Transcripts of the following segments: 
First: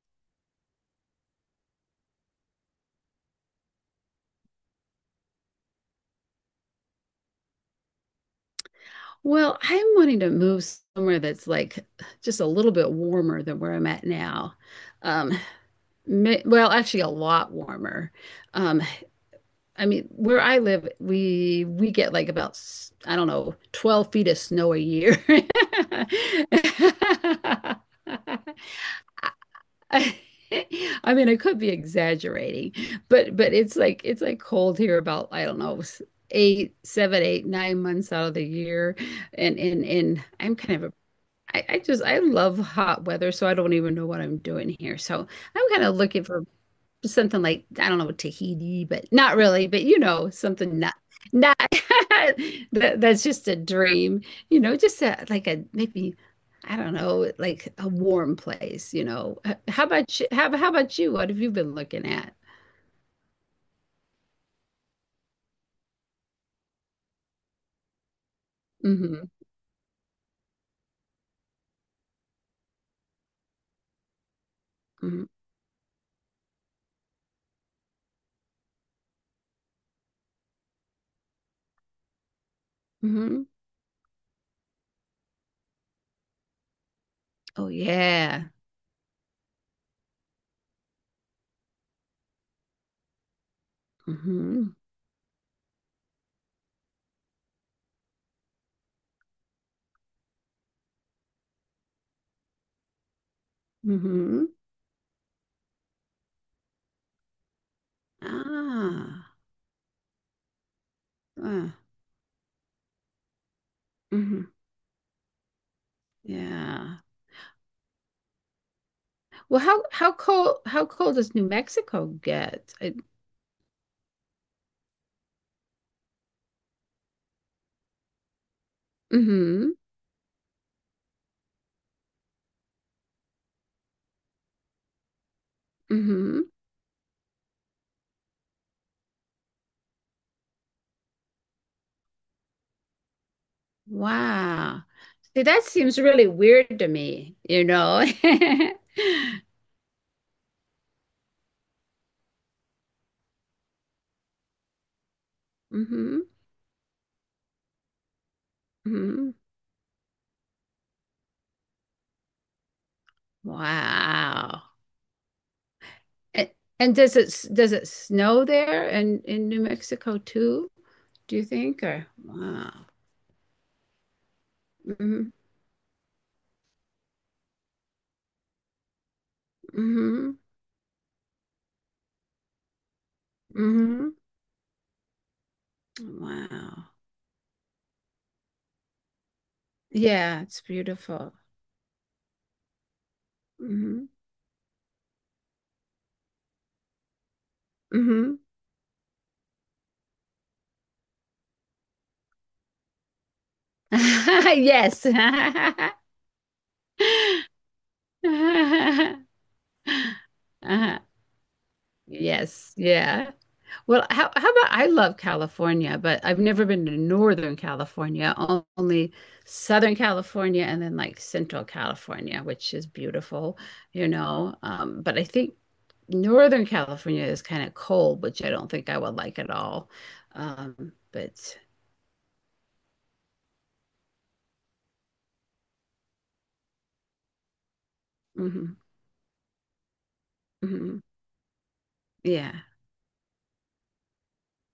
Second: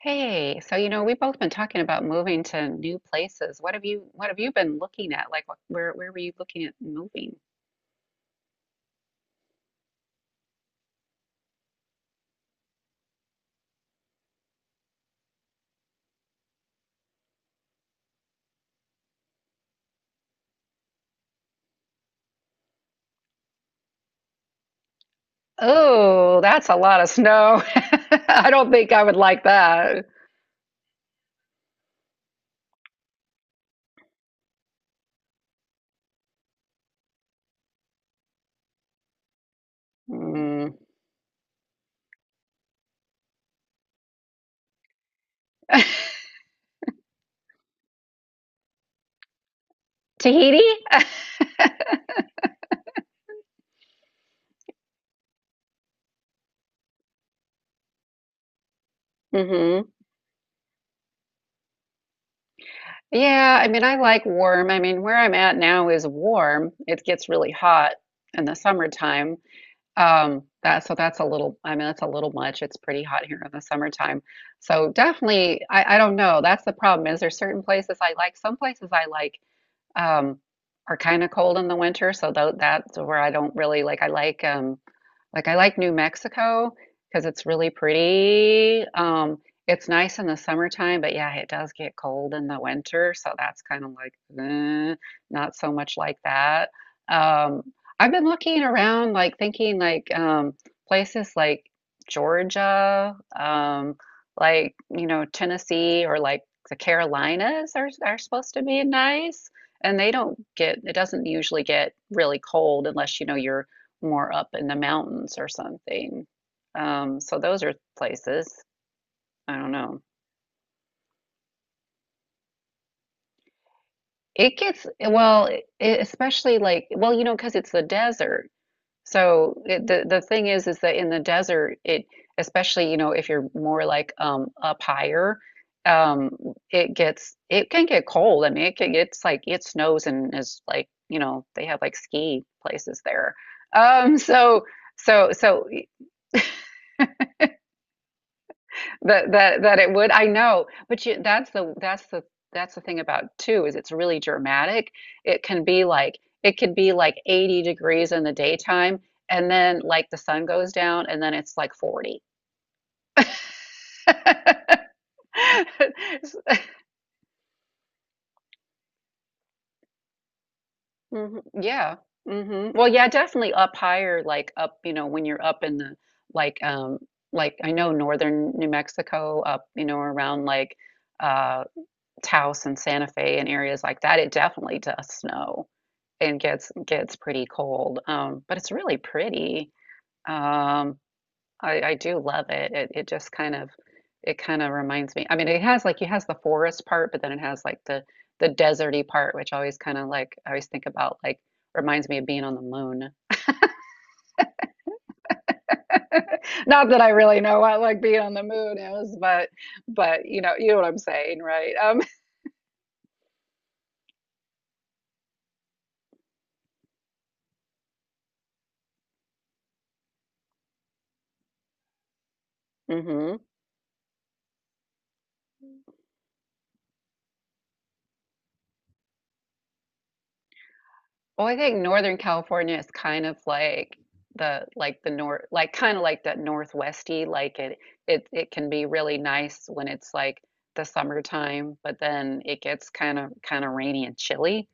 Hey, we've both been talking about moving to new places. What have you been looking at? Like what, where were you looking at moving? Well, I'm wanting to move somewhere that's like just a little bit warmer than where I'm at now. Um, well, actually, a lot warmer. Um, I mean, where I live, we get like I don't know, 12 feet of snow a year. Oh, that's a lot of snow. I don't think I would like that. I mean, I could be exaggerating, but it's like cold here about I don't know, eight, seven, eight, 9 months out of the year and I'm Mm. kind of a I just I love hot weather, so I don't even know what I'm doing here. So I'm kind of looking for something like I don't know Tahiti, but not really, but you know Tahiti? something not not that's just a dream, you know, just a, like a maybe I don't know like a warm place, you know. How hmm about you? How about you? What have you been looking at? Yeah, I mean, I like warm. I mean, where I'm at now is warm. It gets really hot in the Mm-hmm. summertime. That so that's a little, I mean, that's a little much. It's pretty hot here in the summertime. So Mm-hmm. definitely, I don't know. That's the problem is there's certain places I like. Some places I like um, are kind of cold in the winter, so that's where I Hmm. don't really like. I like I like New Mexico because it's Oh really yeah. pretty. It's nice in the summertime, but yeah, it does get cold in the winter, so that's kind of like Mm-hmm. eh, not so much like that. Um, I've been looking around, like thinking like places like Georgia, Mm-hmm. like you know Tennessee or like the Carolinas are supposed to be Ah. nice, and they don't get it doesn't usually Uh, get really cold unless you know you're more mm-hmm. up in the mountains or something. Yeah. So those are places. I Well, don't know. How cold does New Mexico get? It gets well, it, especially like well, you know, because it's the desert. So Mm-hmm. it, the thing is that in the desert, it especially you know if you're more like up higher, um, Mm-hmm. it gets it can get cold. I mean, it can, it's like it snows and is like you know they have like ski places there. So Wow. so See, that so seems really weird to me, you know. that it would. I know, but you, that's the thing about too is it's really dramatic. It can be like Mm-hmm. it could be like 80 degrees in the daytime Mm-hmm. and then like the sun goes down and then it's like 40. Wow. And, and does it snow there in New Mexico too, do you think? Yeah. Or wow. Well, yeah, definitely up higher like up, you know, when Mm-hmm. you're up in the like um like I know northern New Mexico up, you know, Mm-hmm. around like uh Taos and Santa Fe and areas like Mm-hmm. that, it definitely does snow. And gets Wow. gets pretty cold. But it's really pretty. Yeah, it's Um, beautiful. I do love it. It just kind of Mm-hmm. it kind of reminds me. I mean, it has like it has the forest part, but then it has like the Mm-hmm. the deserty part, which always kind of like I always think about like reminds me of being on the moon. Yes. Not that I really know what like being on the moon is, Uh-huh. But you know what I'm Uh-huh. saying, right? Yes, yeah. Well, how about I love California, but I've never been to Northern California, only Southern California and then like Central California, which is Um, beautiful, you know. But I think Northern California is kind of cold, which I don't think I would like at all. Well, I But think Northern California is kind of like the north like kind of like that northwesty like it can Mhm, be really nice when it's like the mhm. summertime, but then Yeah, it gets kind of rainy and chilly,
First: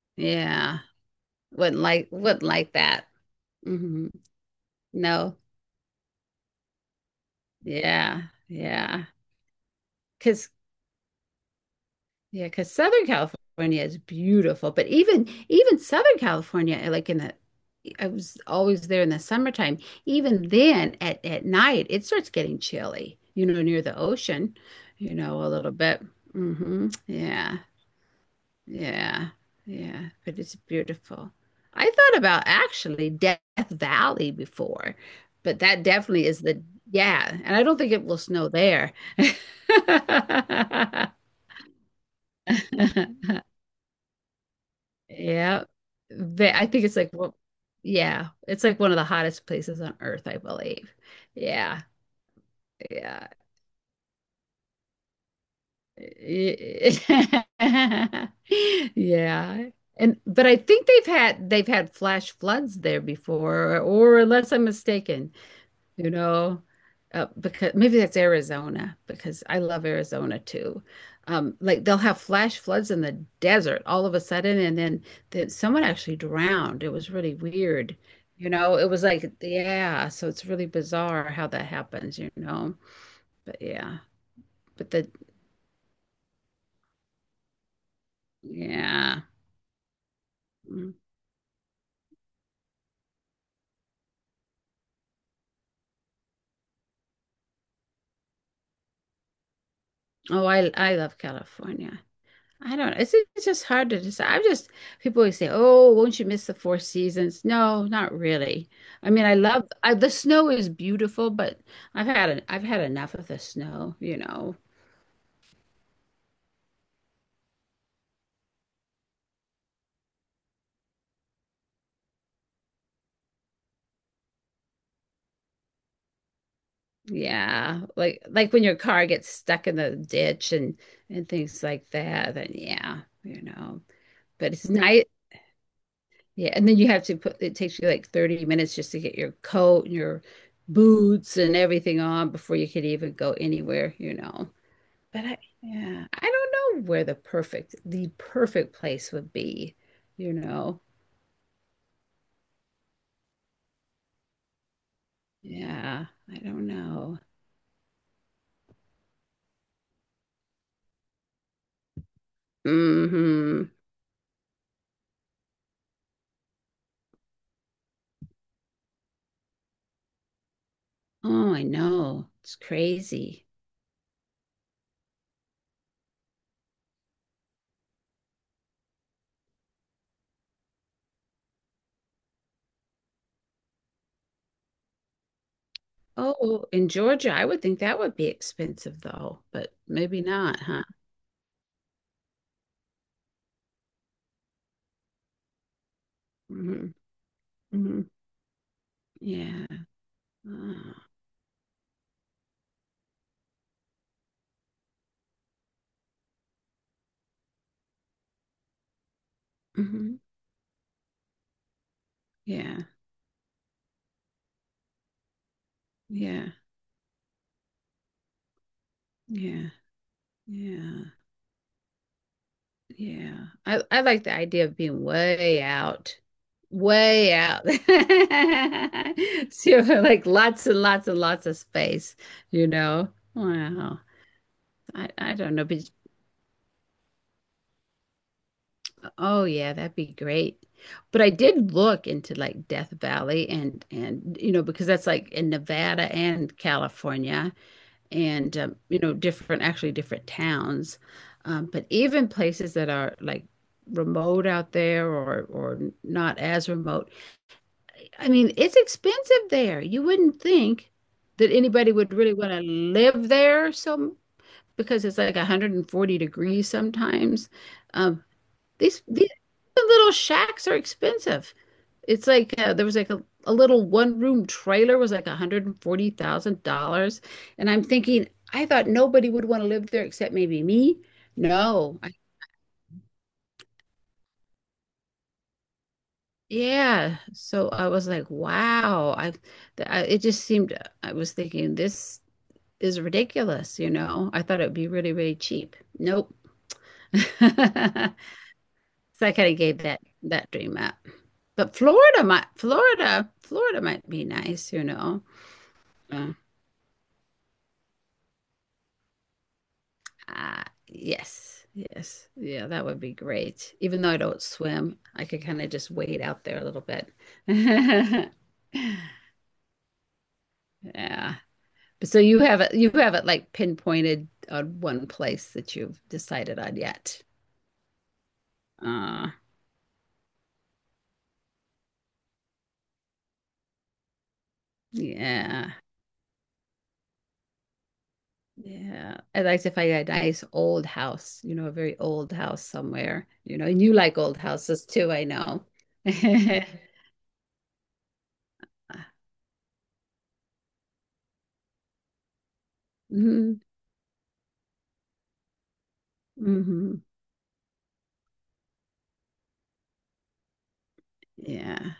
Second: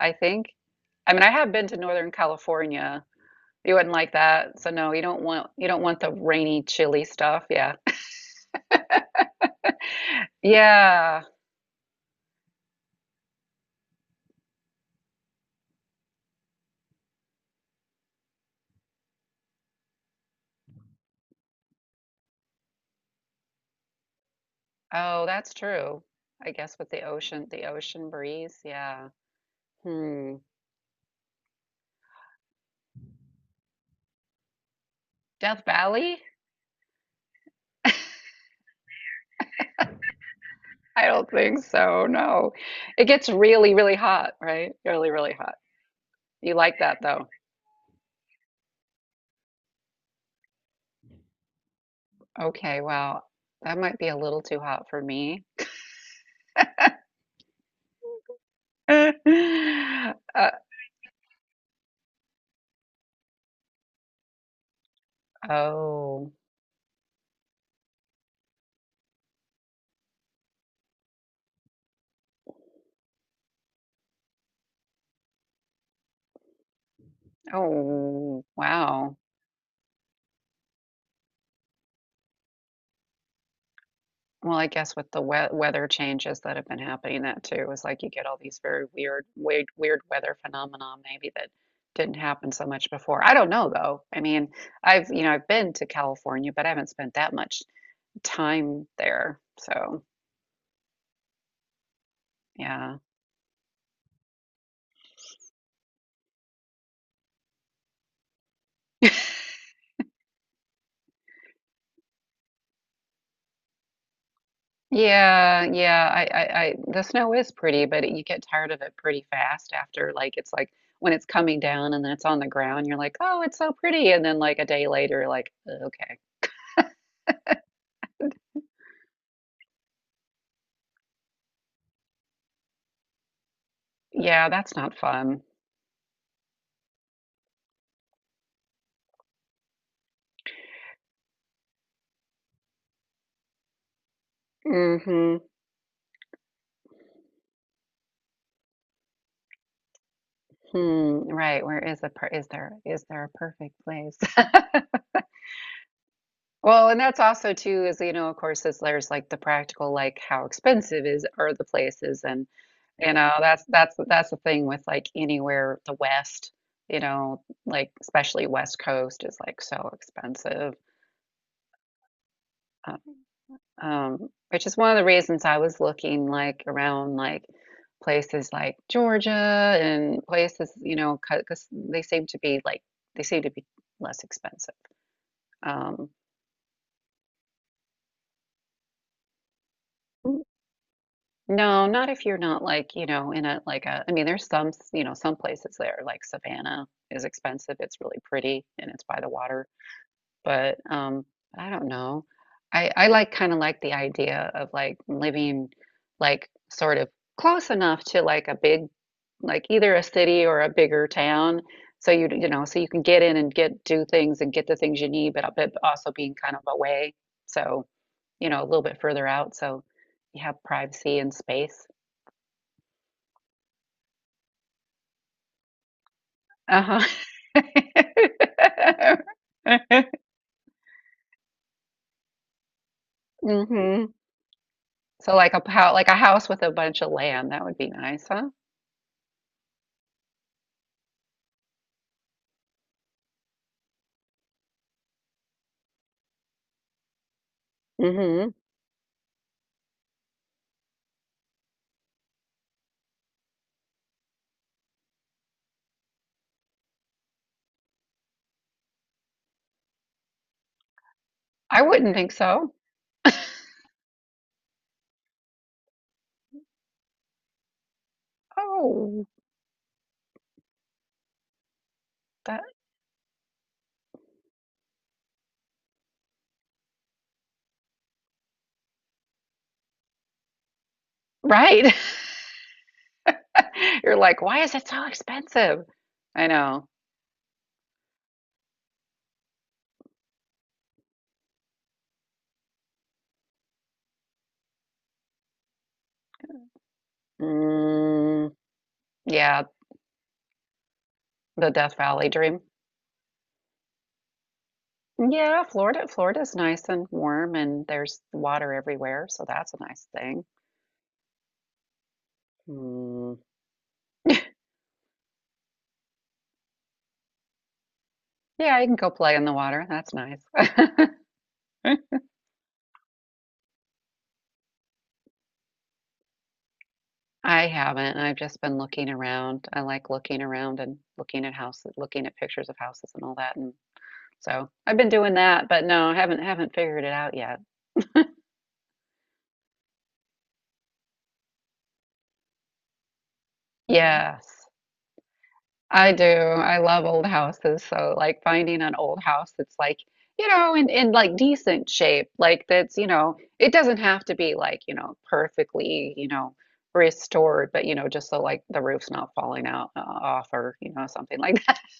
I think. yeah. I mean, I have been to Northern Wouldn't like California. that. You wouldn't Hmm. like that. So no, you don't No. want you don't want the rainy, chilly stuff. Yeah. Yeah, yeah. Because Yeah. yeah, because Southern California is beautiful, but even Southern California, eh, like in the, I was always there in the summertime. Even then, at night, it starts getting chilly, you know, near the ocean, you Oh, know, a that's little bit. true. I guess with Hmm. Yeah, the ocean breeze. Yeah. yeah, yeah. Hmm. But it's beautiful. I thought about actually Death Valley before, but Death that Valley? definitely is the yeah, and I don't think it will snow there. I don't think so. No. It gets really, really hot, right? Really, really hot. Yeah. You I like think it's that like though. well, yeah, it's like one of the hottest places on earth, I believe. Yeah, Okay, wow. yeah. That might be a little too hot for me. Yeah. And but Uh, I think they've had flash floods there before, or unless I'm mistaken. You oh. know, because maybe that's Arizona because I love Arizona too. Like they'll have flash floods in the desert all of a sudden, and then someone actually drowned. It was really weird, Oh, you know. It was wow. like, yeah, so it's really bizarre how that happens, you know. But yeah, Well, I but guess the with the we weather changes that have been happening, that too is like you get all these very yeah. weird, weird, weird weather Mm. phenomena maybe that didn't happen so much before. I don't know though. I mean, I've been to California, but I haven't spent that much time there. So. Oh, I love California. I don't know. Yeah. It's just hard to decide. I'm just, people always say, "Oh, won't you miss the four seasons?" No, not really. I mean, the snow is beautiful, but I've had enough of the snow, you know. Yeah, yeah. The snow is pretty, but it, you get tired of it pretty fast after. Like, it's like when it's coming down and then it's on the ground, you're like, oh, it's so pretty. And then, like, a day later, you're like, okay. Yeah, like when your car gets stuck in the ditch and things like that. Then yeah, you know. Yeah, But it's that's not nice. fun. Yeah, and then you have to put it takes you like 30 minutes just to get your coat and your boots and everything on before you can even go anywhere, you know. But I, hmm yeah, I don't know where the perfect place would be, you know. Hmm. Right. Where is the per is there a perfect place? Yeah, I don't Well, and know. that's also too is you know of course is there's like the practical like how expensive is are the places and. You know, that's Hmm. that's that's the thing with like anywhere the West, you know, like especially West Coast is like so expensive. Oh, I know. It's Um, crazy. Which is one of the reasons I was looking like around like places like Georgia and places, you know, because they seem to be like they seem to be less expensive. Um, Oh, in Georgia, I would think that would be expensive though, but maybe not, huh? no, not if you're not like, you know, in a like a, I mean, there's some, you know, some places there like Savannah Hmm. is expensive. It's Hmm. really pretty and it's by the Yeah. water. But Oh, I don't know. I like kind of like the idea of like living like sort of close enough to like a big like either a hmm. city or a bigger town so you know so Yeah. you can get in and get do things and get the things you need but also being Yeah. kind of away so you know a little bit further out Yeah. so you have Yeah. privacy and space. Yeah. I like the idea of being way out, Uh-huh. way out. So like lots and lots and lots of space, you know? Wow. hmm I, So I like don't a know, but how like a house with a bunch of land that would be nice, huh? oh yeah, that'd be great. But I did look into like Death Valley and you know, because that's like in Nevada and California. hmm And you know different actually different towns but even places that are like remote out there or not as remote. I mean it's expensive there. You wouldn't think that I anybody wouldn't would think really want to so. live there, so because it's like 140 degrees sometimes. um, these Oh, these little shacks are expensive. It's like that there was like a little one room trailer was like $140,000. And I'm thinking, I thought nobody would want to live there except maybe me. right. No. You're like, why is it so expensive? I know. Yeah. So I was like, wow. I it just seemed I was thinking this is ridiculous, you know. I thought it would be really, really cheap. Nope. Mm, So I kind of yeah, gave that dream up. the But Death Valley dream. Florida might be nice, you know. Yeah, Florida, Yeah. Florida's nice and warm and there's water everywhere, so that's a nice thing. Ah, yes, yes. Yeah, that would be Mm, great. Even though I don't swim, I could kind of just wade out there a little bit. yeah, you can go play in the water. That's nice. Yeah. But so you have it like pinpointed on one place that you've decided on yet. I haven't. I've just been looking Uh, around. I like looking around and looking at houses, looking at pictures of houses and all that. And. So I've been doing that, yeah. but no, I haven't figured it out yet. Yeah. I'd like to find a nice old house, you know, a very old house somewhere, you know, and you like old Yes, houses too, I know. I do. Hmm. I love old houses. So like finding an old house that's like, you know, in like decent shape, like that's, you know, it doesn't have to be like, you know, perfectly, you know, Hmm. restored, but you know, just so like the roof's not falling out off or, you know, something like Yeah.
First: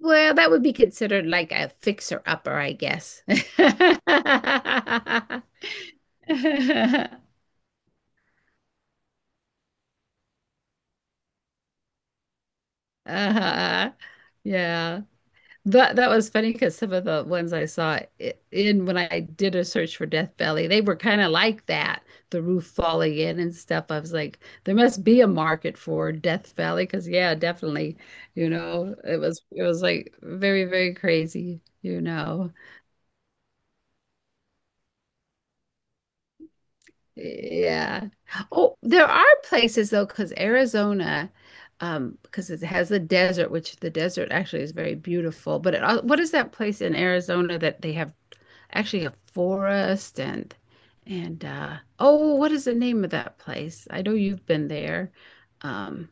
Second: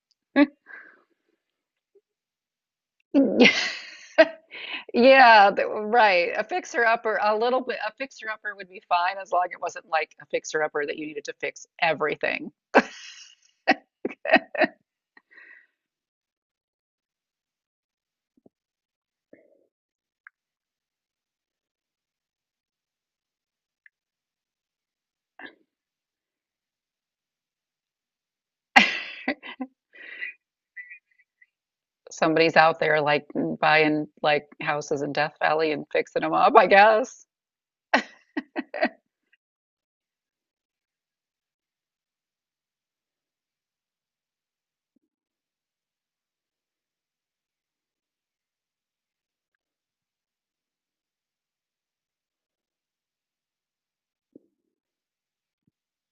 Well, that. that would be considered like a fixer-upper, I guess. Yeah, right. A fixer upper, a little bit, a fixer upper would be fine as long as it wasn't like a fixer upper that you needed to fix everything. Uh-huh. Yeah. That that was funny because some of the ones I saw I- in when I did a search for Death Valley, they were kind of like that, the roof falling in and stuff. I was like, there must be a market for Death Valley because yeah, definitely, you know, it was like very, very crazy, you know. Somebody's out there like buying like houses in Death Valley and fixing them up, I guess. Yeah. Oh, there are places though, because Arizona, because it has the desert, which the desert actually is very beautiful. But what is that place in Arizona that they have actually a forest and oh, what is the name of that place? I know you've been there. Um,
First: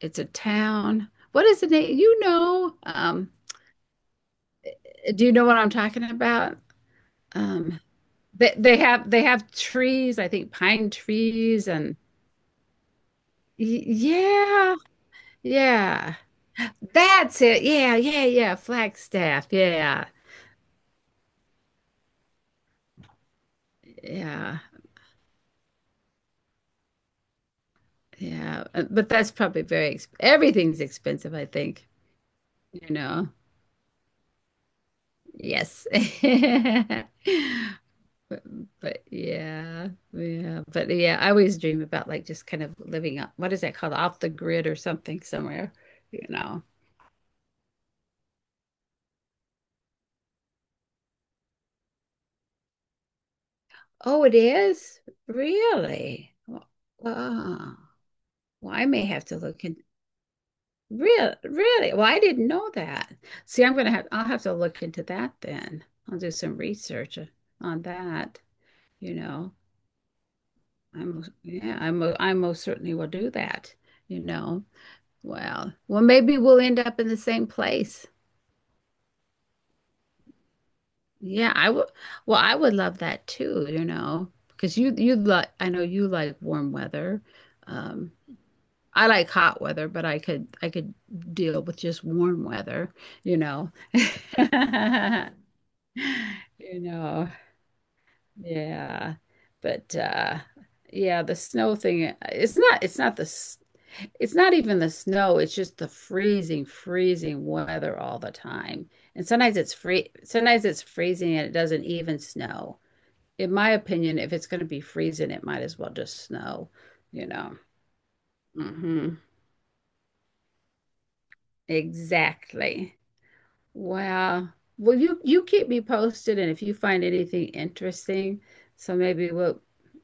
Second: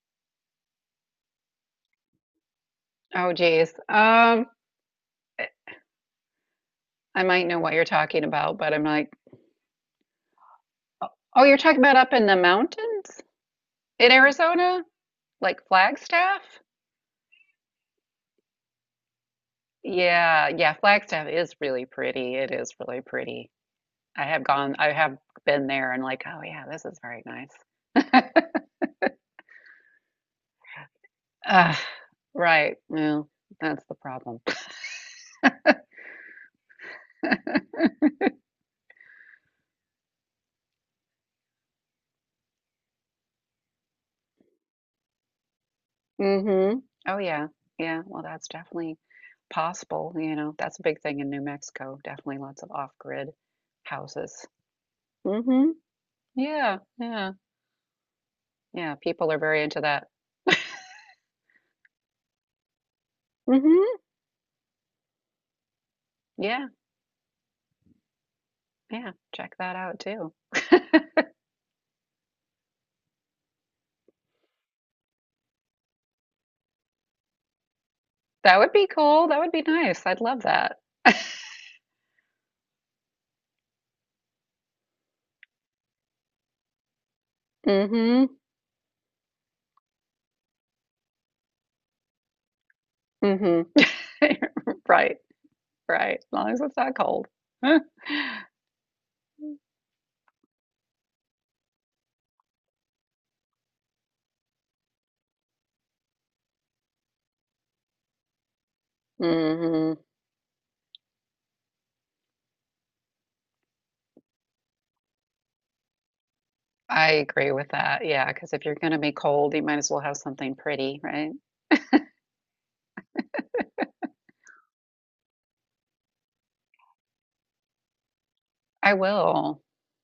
it's a town. What is the name? You know, Oh geez. Do you know what I'm talking about? I might know what Um, you're talking they about, but they I'm have like, trees, I think pine oh, oh, you're trees talking about and up in the mountains in yeah, Arizona? Like yeah. Flagstaff? That's it. Yeah, yeah, yeah. Flagstaff. Yeah, Yeah, yeah, Flagstaff is really pretty. It is really pretty. Yeah, I have been there and like, oh yeah, this is very nice. yeah. But that's probably very exp everything's expensive, I Ah, think. right. You Well, know. that's the problem. Yes. But, but yeah, yeah. But yeah, I always dream about like just kind of living up. What is that called? Off the grid or something somewhere. You know. Mhm. Oh, yeah. Yeah. Well, that's definitely possible. You know, that's a big thing in New Mexico. Definitely lots of off-grid Oh, it houses. is? Mhm. Really? Wow. Yeah. Yeah. Well, I Yeah. may have People are to very look in. into that. Really, really? Well, I didn't know that. See, Mhm. I'll have to look into that then. I'll do some Yeah. research on that, Yeah. you know. Check that out too. I'm yeah, I'm I most certainly will do that, you know. Well, well maybe we'll end up in the same place. That would be cool. That would be nice. I'd love that. Yeah, I would well, I would love that too, you know, because you like I know you like warm weather. Um, Mhm. I like hot weather, but I could deal with just warm weather, you mm know. Mhm. Right. Right. As long as it's You not cold. know, mm yeah. But yeah, the snow thing, it's not it's not even the snow, it's just the freezing, freezing weather all the time. And Mhm. Sometimes it's freezing and it doesn't even snow. In my opinion, if it's going to be freezing, it might as well just snow, I you agree know. with that. Yeah, because if you're going to Hmm. be cold, you might as well have something pretty, right? Exactly. Wow. Well, you keep me posted, and if you find anything interesting, I so maybe will. we'll,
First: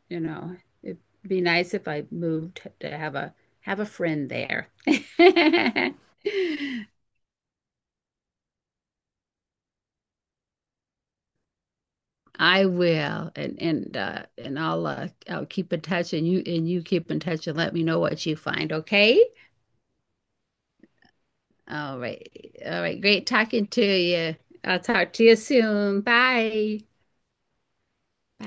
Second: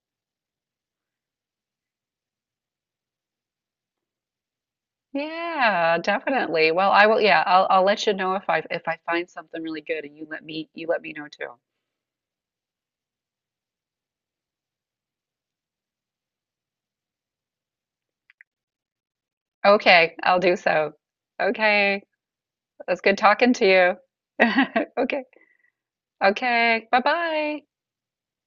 you know, it'd be nice if I moved to have a friend there. Yeah, definitely. Well, I will. Yeah, I'll let you know if I find something really good, and you let me know too. I will, and I'll keep in touch, and you keep in touch, and let me know what you find. Okay. Okay, I'll do so. Okay, All it right. All right. was good Great talking to talking to you. you. I'll talk to Okay, you soon. Bye. okay, bye bye. Bye.